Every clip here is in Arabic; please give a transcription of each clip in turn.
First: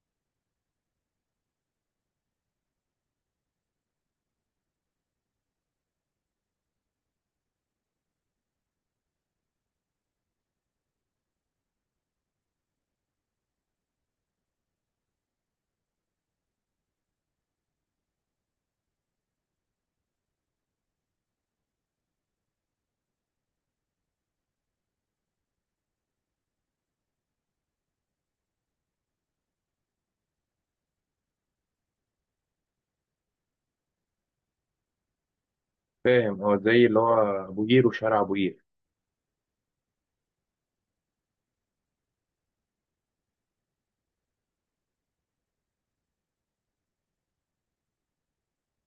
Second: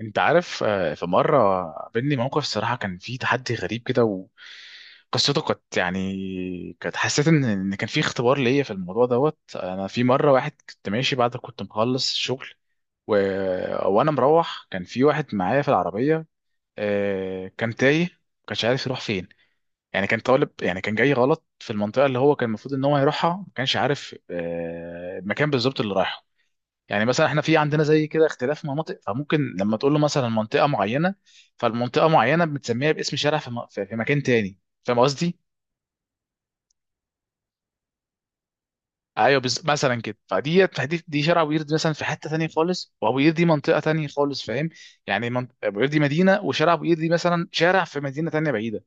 انت عارف، في مره قابلني موقف الصراحه كان فيه تحدي غريب كده. وقصته كانت كانت حسيت ان كان فيه اختبار ليا في الموضوع دوت. انا في مره واحد كنت ماشي بعد كنت مخلص الشغل و... وانا مروح كان في واحد معايا في العربيه. كان تايه كانش عارف يروح فين. يعني كان طالب كان جاي غلط في المنطقه اللي هو كان المفروض ان هو يروحها، ما كانش عارف المكان بالظبط اللي رايحه. يعني مثلا احنا في عندنا زي كده اختلاف مناطق، فممكن لما تقول له مثلا منطقه معينه، فالمنطقه معينه بتسميها باسم شارع في, م... في في مكان تاني. فاهم قصدي؟ فاهم، هو زي اللي هو ابو قير وشارع ابو قير. ايوه مثلا كده فدي دي دي شارع ابو قير مثلا في حته تانيه خالص، وابو قير دي منطقه تانيه خالص. فاهم؟ يعني ابو قير دي مدينه، وشارع ابو قير دي مثلا شارع في مدينه تانيه بعيده.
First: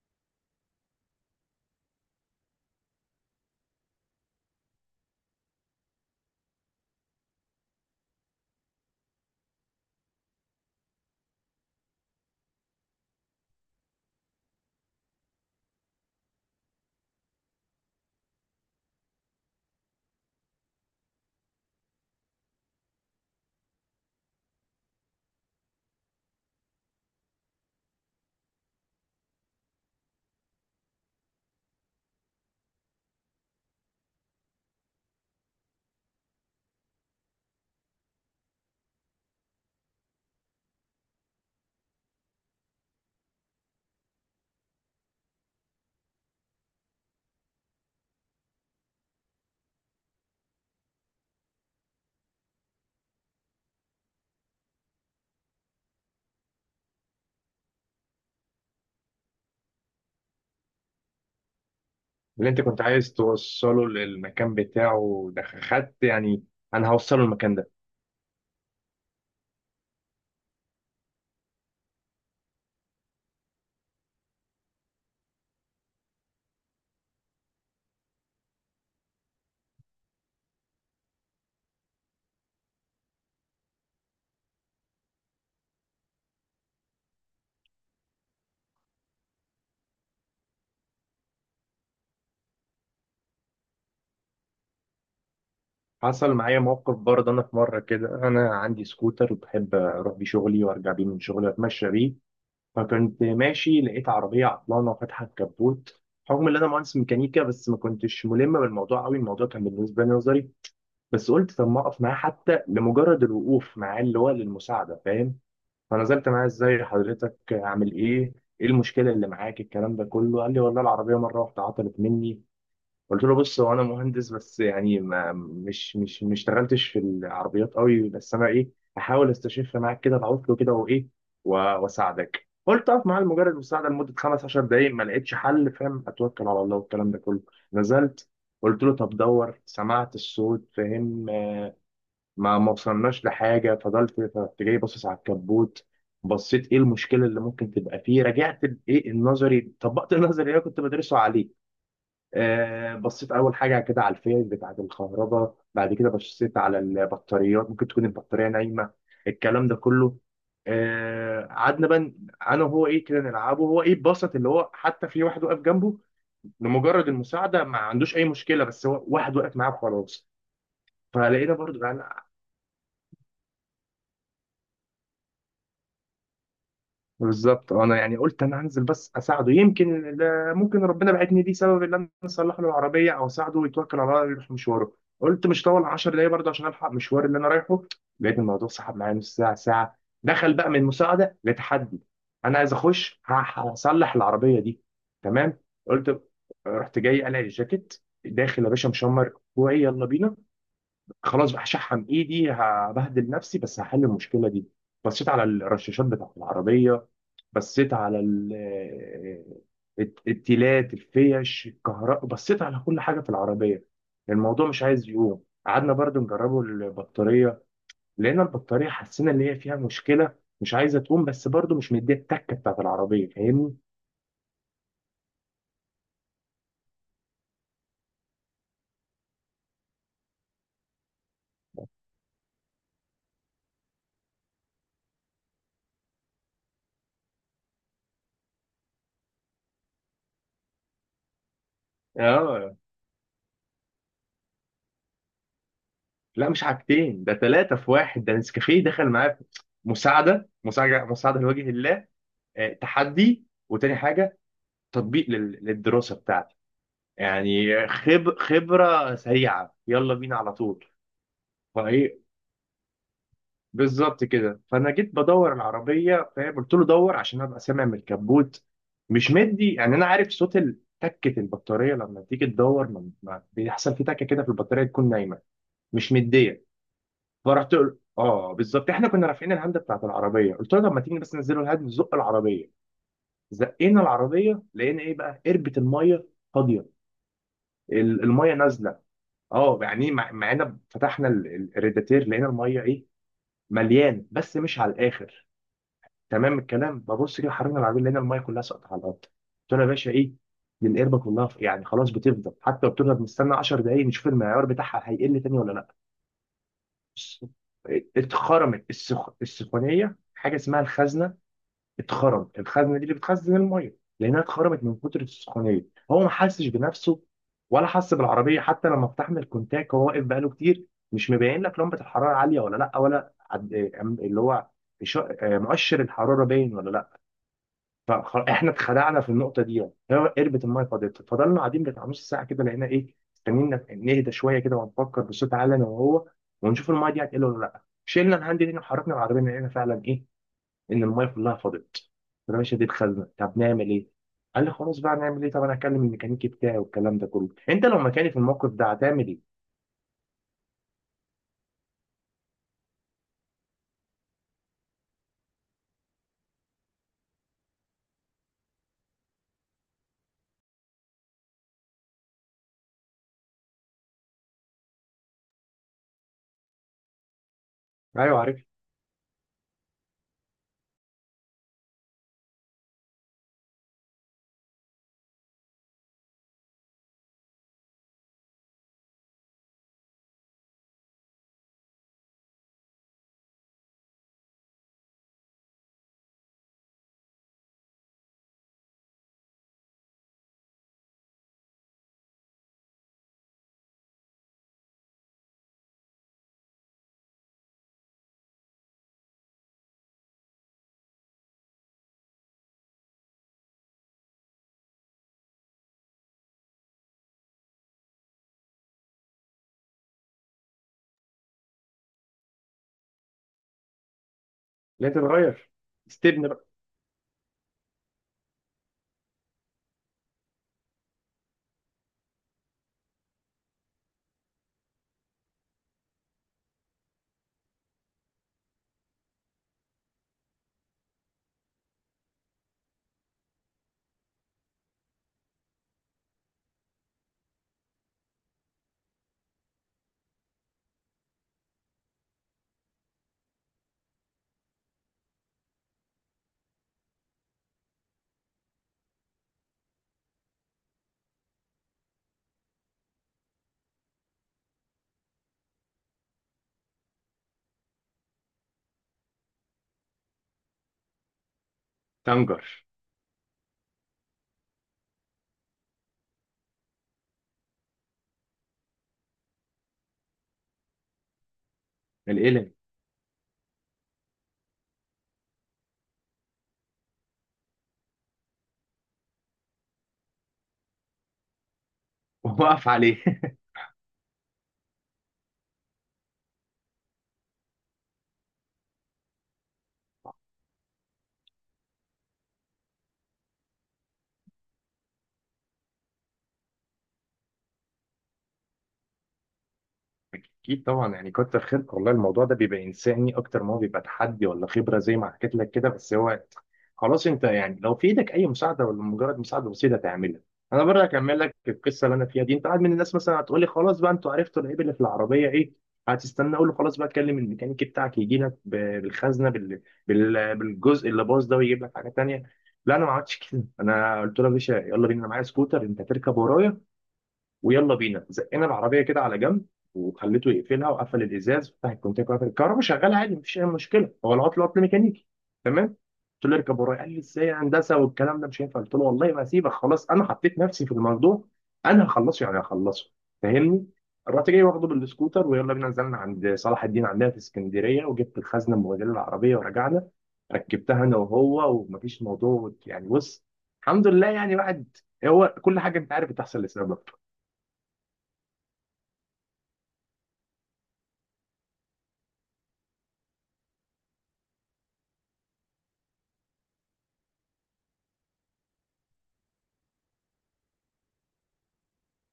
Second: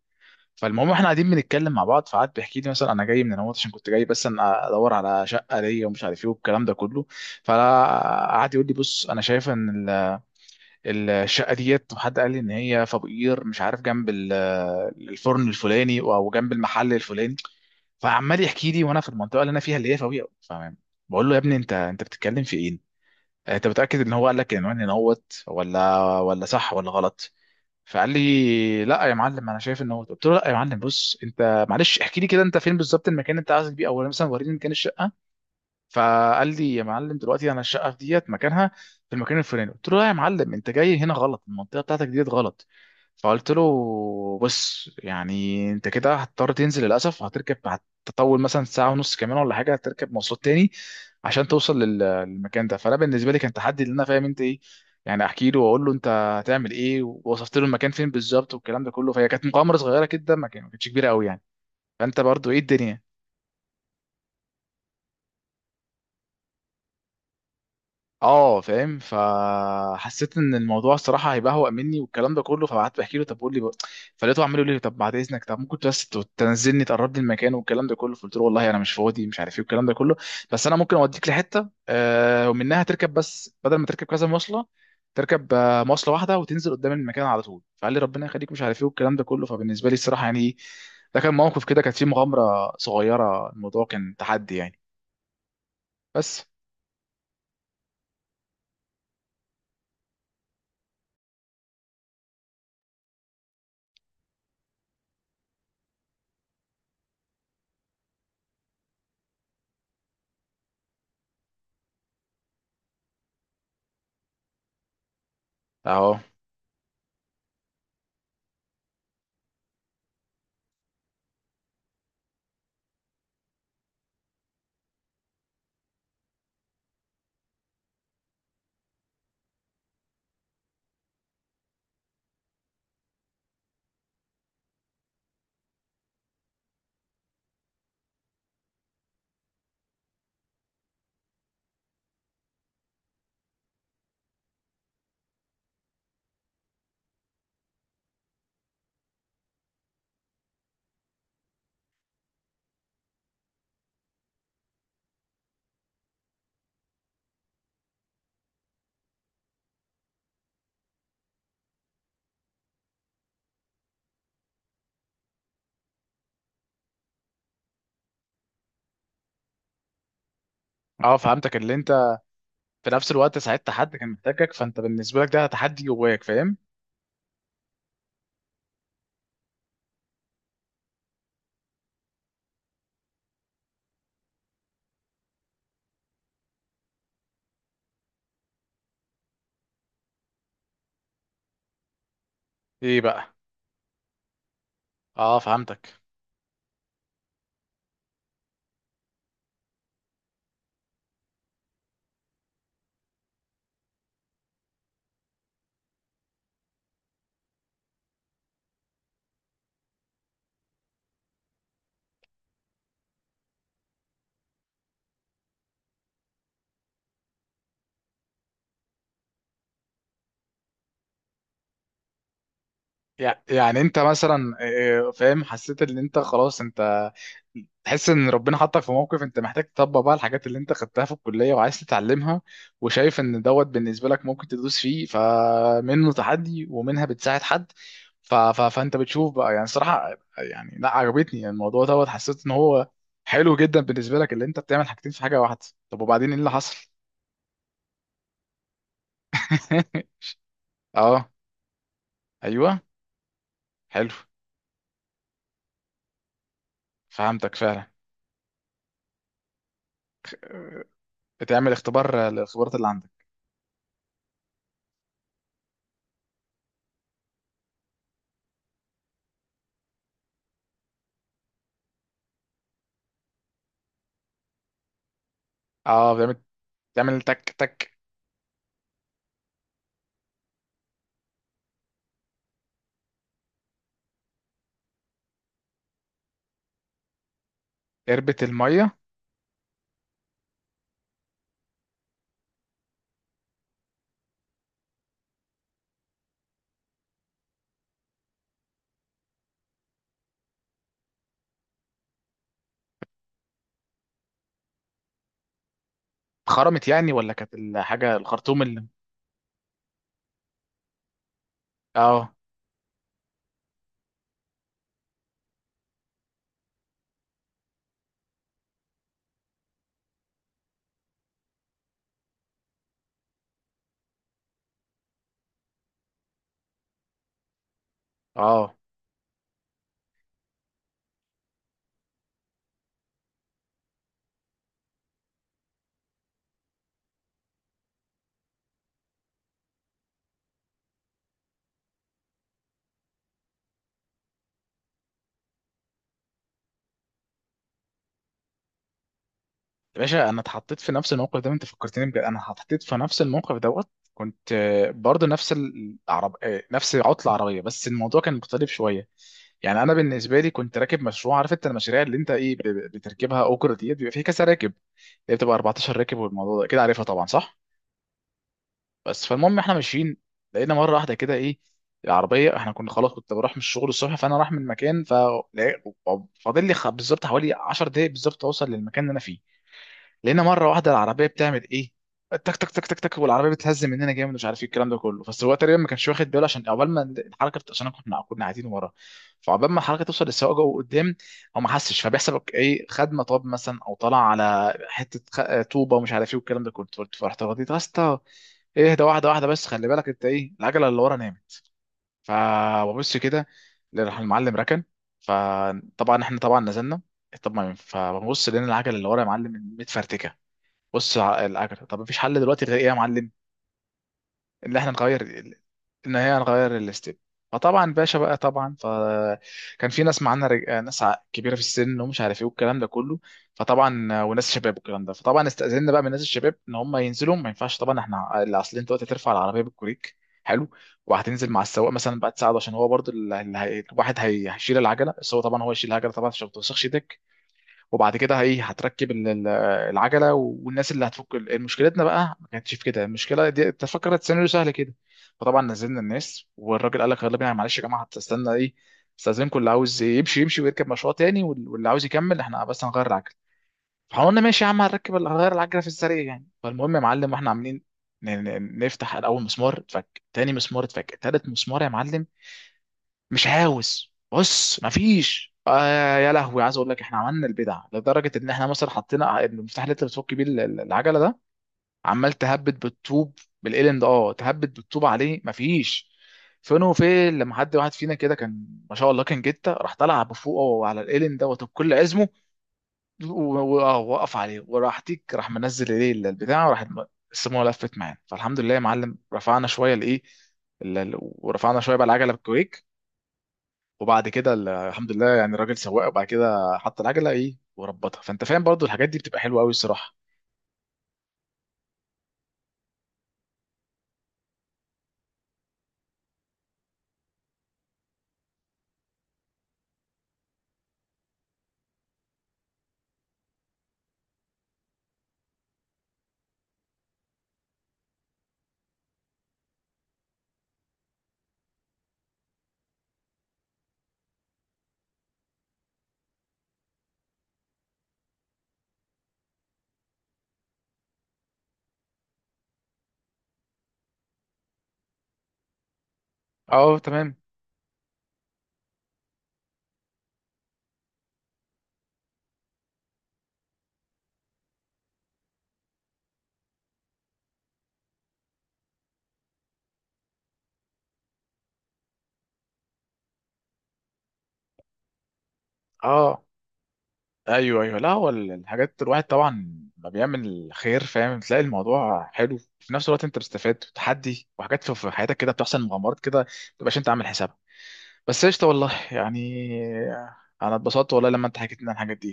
فالمهم احنا قاعدين بنتكلم مع بعض. فقعد بيحكي لي، مثلا انا جاي من النمط عشان كنت جاي، بس انا ادور على شقه ليا ومش عارف ايه والكلام ده كله. فقعد يقول لي بص، انا شايف ان الشقه ديت وحد قال لي ان هي في ابو قير، مش عارف جنب الفرن الفلاني او جنب المحل الفلاني. فعمال يحكي لي وانا في المنطقه اللي انا فيها، اللي هي في ابو قير، فاهم. بقول له يا ابني انت بتتكلم في ايه؟ انت متاكد ان هو قال لك العنوان هنا هوت، ولا صح ولا غلط؟ فقال لي لا يا معلم انا شايف ان هو، قلت له لا يا معلم بص، انت معلش احكي لي كده، انت فين بالظبط المكان اللي انت عايز بيه، او مثلا وريني مكان الشقه. فقال لي يا معلم دلوقتي انا الشقه في ديت مكانها في المكان الفلاني. قلت له لا يا معلم انت جاي هنا غلط، المنطقه بتاعتك ديت غلط. فقلت له بص، يعني انت كده هتضطر تنزل للاسف، هتركب، هتطول مثلا ساعه ونص كمان ولا حاجه، هتركب مواصلات تاني عشان توصل للمكان ده. فانا بالنسبه لي كان تحدي ان انا فاهم انت ايه، يعني احكي له واقول له انت هتعمل ايه، ووصفت له المكان فين بالظبط والكلام ده كله. فهي كانت مغامره صغيره كده، ما كانتش كبيره قوي يعني. فانت اللي برضو ايه انت كنت الدنيا. عايز توصله للمكان بتاعه ده خدت، يعني انا هوصله المكان ده. اه فاهم. فحسيت ان الموضوع الصراحه هيبهوأ مني والكلام ده كله، فقعدت بحكي له طب قول لي بقى. فلقيته عمال يقول لي طب بعد اذنك، طب ممكن بس تنزلني تقرب لي المكان والكلام ده كله. فقلت له والله انا مش فاضي، مش عارف ايه والكلام ده كله، بس انا ممكن اوديك لحته ومنها تركب، بس بدل ما تركب كذا مواصله، تركب، مواصله واحده وتنزل قدام المكان على طول. فقال لي ربنا يخليك، مش عارف ايه والكلام ده كله. فبالنسبه لي الصراحه يعني ده كان موقف كده كانت فيه مغامره صغيره، الموضوع كان تحدي يعني. حصل بس. معايا موقف برضه، انا في مره كده. انا عندي سكوتر وبحب اروح بيه شغلي وارجع بيه من شغلي واتمشى بيه. فكنت ماشي لقيت عربيه عطلانه وفاتحه الكبوت. رغم ان انا مهندس ميكانيكا بس ما كنتش ملم بالموضوع قوي، الموضوع كان بالنسبه لي نظري. بس قلت طب ما اقف معاه حتى لمجرد الوقوف معاه اللي هو للمساعده، فاهم. اهو. فنزلت معاه، ازاي حضرتك عامل ايه، ايه المشكله اللي معاك، الكلام ده كله. قال لي والله العربيه مره واحده عطلت مني. قلت له بص، هو انا مهندس بس يعني ما مش مش ما اشتغلتش في العربيات قوي، بس انا ايه، هحاول استشف معاك كده العطل كده وايه و- واساعدك. قلت اقف معاه لمجرد المساعده لمده 15 دقائق ما لقيتش حل، فاهم، اتوكل على الله والكلام ده كله. نزلت، قلت له طب دور، سمعت الصوت، فاهم، ما وصلناش لحاجه. فضلت جاي باصص على الكبوت، بصيت ايه المشكله اللي ممكن تبقى فيه. رجعت ايه النظري، طبقت النظري اللي انا كنت بدرسه عليه. آه، بصيت اول حاجه كده على الفئر بتاعه الكهرباء، بعد كده بصيت على البطاريات، ممكن تكون البطاريه نايمه الكلام ده كله. آه، قعدنا بقى انا وهو ايه كده نلعبه، هو ايه بسط اللي هو، حتى في واحد واقف جنبه لمجرد المساعده، ما عندوش اي مشكله، بس هو واحد واقف معاه وخلاص. اه فلقينا فهمتك، اللي برضو انت يعني في نفس الوقت ساعدت حد كان محتاجك، فانت بالنسبه لك ده تحدي جواك، فاهم. بالظبط، آه، انا يعني قلت انا هنزل بس اساعده، يمكن ممكن ربنا بعتني ليه سبب ان انا اصلح له العربيه او اساعده يتوكل على الله يروح مشواره. قلت مش طول 10 دقايق برضه عشان الحق مشوار اللي انا رايحه. لقيت الموضوع سحب معايا نص ساعه ساعه، دخل بقى من مساعده لتحدي، انا عايز ايه اخش بقى. هصلح العربيه دي. اه تمام، فهمتك. قلت رحت جاي قلع الجاكيت، داخل يا باشا مشمر كوعي يلا بينا، خلاص بقى هشحم ايدي هبهدل نفسي بس هحل المشكله دي. بصيت على الرشاشات بتاعت العربيه، بصيت على التيلات، الفيش، الكهرباء، بصيت على كل حاجه في العربيه. الموضوع مش عايز يقوم، قعدنا برضو نجربه البطاريه، لقينا البطاريه حسينا ان هي فيها مشكله، مش عايزه تقوم بس برضو مش مديه التكه بتاعت العربيه، فاهمني. يعني انت مثلا، فاهم، حسيت ان انت خلاص، انت تحس ان ربنا حطك في موقف انت محتاج تطبق بقى الحاجات اللي انت خدتها في الكليه وعايز تتعلمها، وشايف ان دوت بالنسبه لك ممكن تدوس فيه، فمنه تحدي ومنها بتساعد حد. فانت بتشوف بقى يعني صراحه، يعني لا عجبتني الموضوع دوت، حسيت ان اه، هو حلو جدا بالنسبه لك، اللي انت بتعمل حاجتين في حاجه واحده. طب وبعدين ايه اللي لا مش حصل؟ حاجتين، ده ثلاثه في واحد، ده نسكافيه دخل معايا مساعده مساعده اه. مساعده لوجه الله، آه، ايوه. تحدي، وتاني حلو. حاجة تطبيق للدراسة بتاعتي، فهمتك فعلا. يعني خبرة سريعة، يلا بينا على طول. بتعمل فايه اختبار للخبرات اللي عندك. بالظبط كده، فانا جيت بدور العربية، فاهم، قلت له دور عشان ابقى سامع من الكبوت مش مدي، يعني انا عارف صوت تكة البطارية لما تيجي تدور، بيحصل في تكة كده في البطارية تكون نايمة مش اه بتعمل مدية. تعمل تك فرحت تك. اه بالظبط، احنا كنا رافعين الهاند بتاعت العربية، قلت له لما تيجي بس ننزلوا الهاند نزق العربية. زقينا العربية لقينا ايه بقى، قربة المية فاضية، قربة الميه المية نازله. اه يعني إيه، مع ان فتحنا الريداتير لقينا الميه ايه، مليان بس مش على الاخر. تمام الكلام، ببص كده حركنا العربيه لقينا الميه كلها سقطت على الارض، قلت له يا باشا ايه دي، القربه كلها يعني خلاص بتفضل، حتى لو بتفضل بنستنى 10 دقايق نشوف المعيار بتاعها هيقل تاني ولا لا. خرمت يعني، ولا بص، كانت الحاجة الخرطوم اللي؟ السخونيه، حاجه اسمها الخزنه، اه. اتخرم الخزنه دي اللي بتخزن الميه لانها اتخرمت من كتر السخونيه. هو ما حسش بنفسه ولا حس بالعربيه، حتى لما فتحنا الكونتاك وهو واقف بقاله كتير مش مبين لك لمبه الحراره عاليه ولا لا، ولا عد... أم- اللي هو إش- آه، مؤشر الحراره باين ولا لا. فاحنا اه اتخدعنا في النقطه دي، يعني هو قربت الميه فاضت، فضلنا قاعدين بتاع نص ساعه كده لقينا ايه، استنينا نهدى شويه كده ونفكر بصوت عالي انا وهو ونشوف الميه دي هتقل ولا لا. شلنا الهاند دي وحركنا العربيه لقينا فعلا ايه، ان المايه كلها فاضت. فانا مش هديت خزنه، طب نعمل ايه؟ قال لي خلاص بقى نعمل ايه؟ طب انا هكلم الميكانيكي بتاعي والكلام ده كله، انت لو مكاني في الموقف ده هتعمل ايه؟ يا باشا انا اتحطيت في نفس الموقف ده، انت فكرتني بجد، انا اتحطيت في نفس الموقف دوت. كنت برضه نفس العرب آه، نفس عطله عربيه بس الموضوع كان مختلف شويه. يعني انا بالنسبه لي كنت راكب مشروع، عارف انت المشاريع اللي انت بتركبها، اوجر ديت بيبقى فيه كذا راكب، اللي بتبقى 14 راكب، والموضوع ده كده عارفها طبعا صح؟ ايوه عارف. بس. فالمهم احنا ماشيين، لقينا مره واحده كده ايه، العربيه احنا كنا خلاص، كنت بروح من الشغل الصبح فانا رايح من مكان، فاضل لي بالظبط حوالي 10 دقايق بالظبط اوصل للمكان اللي انا فيه. لقينا مره واحده العربيه بتعمل ايه، تك تك تك تك تك، والعربيه بتهز مننا جامد، ومش عارف ايه الكلام ده كله، بس هو تقريبا ما كانش واخد باله عشان عقبال ما الحركه، عشان كنا قاعدين ورا، فعقبال ما الحركه توصل للسواق جوه قدام هو ما حسش، فبيحسب ايه، خد مطب مثلا او طلع على حته طوبه ومش عارف ايه والكلام ده كله. فرحت رديت يا اسطى اهدى واحده واحده، بس خلي بالك انت ايه، العجله اللي ورا نامت. فببص كده، راح المعلم ركن، فطبعا احنا طبعا نزلنا. طب ما فببص لقينا العجله اللي ورا يا معلم متفرتكه. بص العجلة، طب مفيش حل دلوقتي غير ايه يا معلم، ان احنا لا نغير تتغير، ان هي استبن بقى، نغير الاستيب. فطبعا باشا بقى طبعا، فكان في ناس معانا ناس كبيره في السن ومش عارف ايه والكلام ده كله، فطبعا وناس شباب والكلام ده. فطبعا استاذنا بقى من الناس الشباب ان هم ينزلوا، ما ينفعش طبعا احنا اللي اصل، انت دلوقتي هترفع العربيه بالكوريك، حلو، وهتنزل مع السواق مثلا بقى تساعده، عشان هو برضو اللي هي، الواحد هي، هيشيل العجله، بس هو طبعا هو يشيل العجله طبعا عشان ما توسخش. وبعد كده هي هتركب العجله، والناس اللي هتفك مشكلتنا بقى ما كانتش في كده، المشكله دي انت فكرت سيناريو سهل كده. فطبعا نزلنا الناس، والراجل قال لك يلا بينا معلش يا جماعه، هتستنى ايه، استاذنكم اللي عاوز يمشي يمشي ويركب مشروع تاني، واللي عاوز يكمل احنا بس هنغير العجله. فقلنا ماشي يا عم، هنركب هنغير العجله في السريع يعني. فالمهم يا معلم واحنا عاملين نفتح الاول مسمار اتفك، تاني مسمار اتفك، تالت مسمار يا معلم تنجر مش عاوز، بص مفيش، يا لهوي عايز اقول لك احنا عملنا البدع لدرجه ان احنا مثلا حطينا المفتاح اللي انت بتفك بيه العجله ده، عمال القلم تهبد بالطوب، بالقلم ده، اه تهبد بالطوب عليه مفيش. فين وفين، لما حد واحد فينا كده كان ما شاء الله كان جته، راح طلع بفوقه على القلم دوت بكل عزمه، ووقف عليه. وقف عليه، وراح تيك، راح منزل ايه البتاع، وراح السموه لفت معانا. فالحمد لله يا معلم رفعنا شويه الايه ورفعنا شويه بقى العجله بالكويك. وبعد كده الحمد لله يعني الراجل سواق، وبعد كده حط العجله ايه وربطها، فانت فاهم برضو الحاجات دي بتبقى حلوه قوي الصراحه. اكيد طبعا، يعني كتر خيرك والله. الموضوع ده بيبقى انساني اكتر ما هو بيبقى تحدي ولا خبره، زي ما حكيت لك كده. بس هو خلاص، انت يعني لو في ايدك اي مساعده ولا مجرد مساعده بسيطه تعملها. انا برضه هكمل لك القصه اللي انا فيها دي. انت واحد من الناس مثلا هتقول لي خلاص بقى انتوا عرفتوا العيب اللي في العربيه ايه، هتستنى اقول له خلاص بقى كلم الميكانيكي بتاعك يجي لك بالخزنه، بالجزء اللي باظ ده ويجيب لك حاجه تانيه. لا انا ما عملتش كده، انا قلت له يا باشا يلا بينا، أنا معايا سكوتر انت هتركب ورايا، ويلا بينا. زقنا العربيه كده على جنب، وخليته يقفلها، وقفل الازاز وفتح الكونتاكت وقفل الكهرباء، شغاله عادي مفيش اي مشكله، هو العطل عطل ميكانيكي، تمام. قلت له اركب اه ورايا، قال لي تمام. ازاي يا هندسه والكلام ده مش هينفع، قلت له والله ما هسيبك، خلاص انا حطيت نفسي في الموضوع، انا هخلصه، يعني هخلصه، فاهمني. رحت جاي واخده بالسكوتر ويلا بينا، نزلنا عند صلاح الدين عندنا في اسكندريه وجبت الخزنه المبهدله العربيه ورجعنا. ركبتها انا وهو ومفيش موضوع، يعني بص، الحمد لله يعني. واحد هو كل حاجه، انت عارف، اه بتحصل لسبب. ايوه ايوه. لا هو الحاجات الواحد طبعا ما بيعمل خير فاهم، تلاقي الموضوع حلو، في نفس الوقت انت بتستفاد تحدي وحاجات في حياتك كده بتحصل مغامرات كده ما تبقاش انت عامل حسابها. بس قشطه والله يعني، انا اتبسطت والله لما انت حكيت لنا الحاجات دي.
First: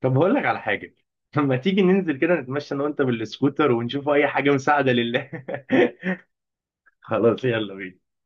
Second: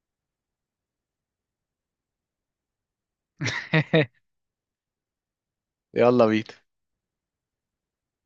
طب هقول لك على حاجة، لما تيجي ننزل كده نتمشى انا وانت بالسكوتر ونشوف اي حاجة مساعدة لله. يلا بينا. خلاص يلا بينا.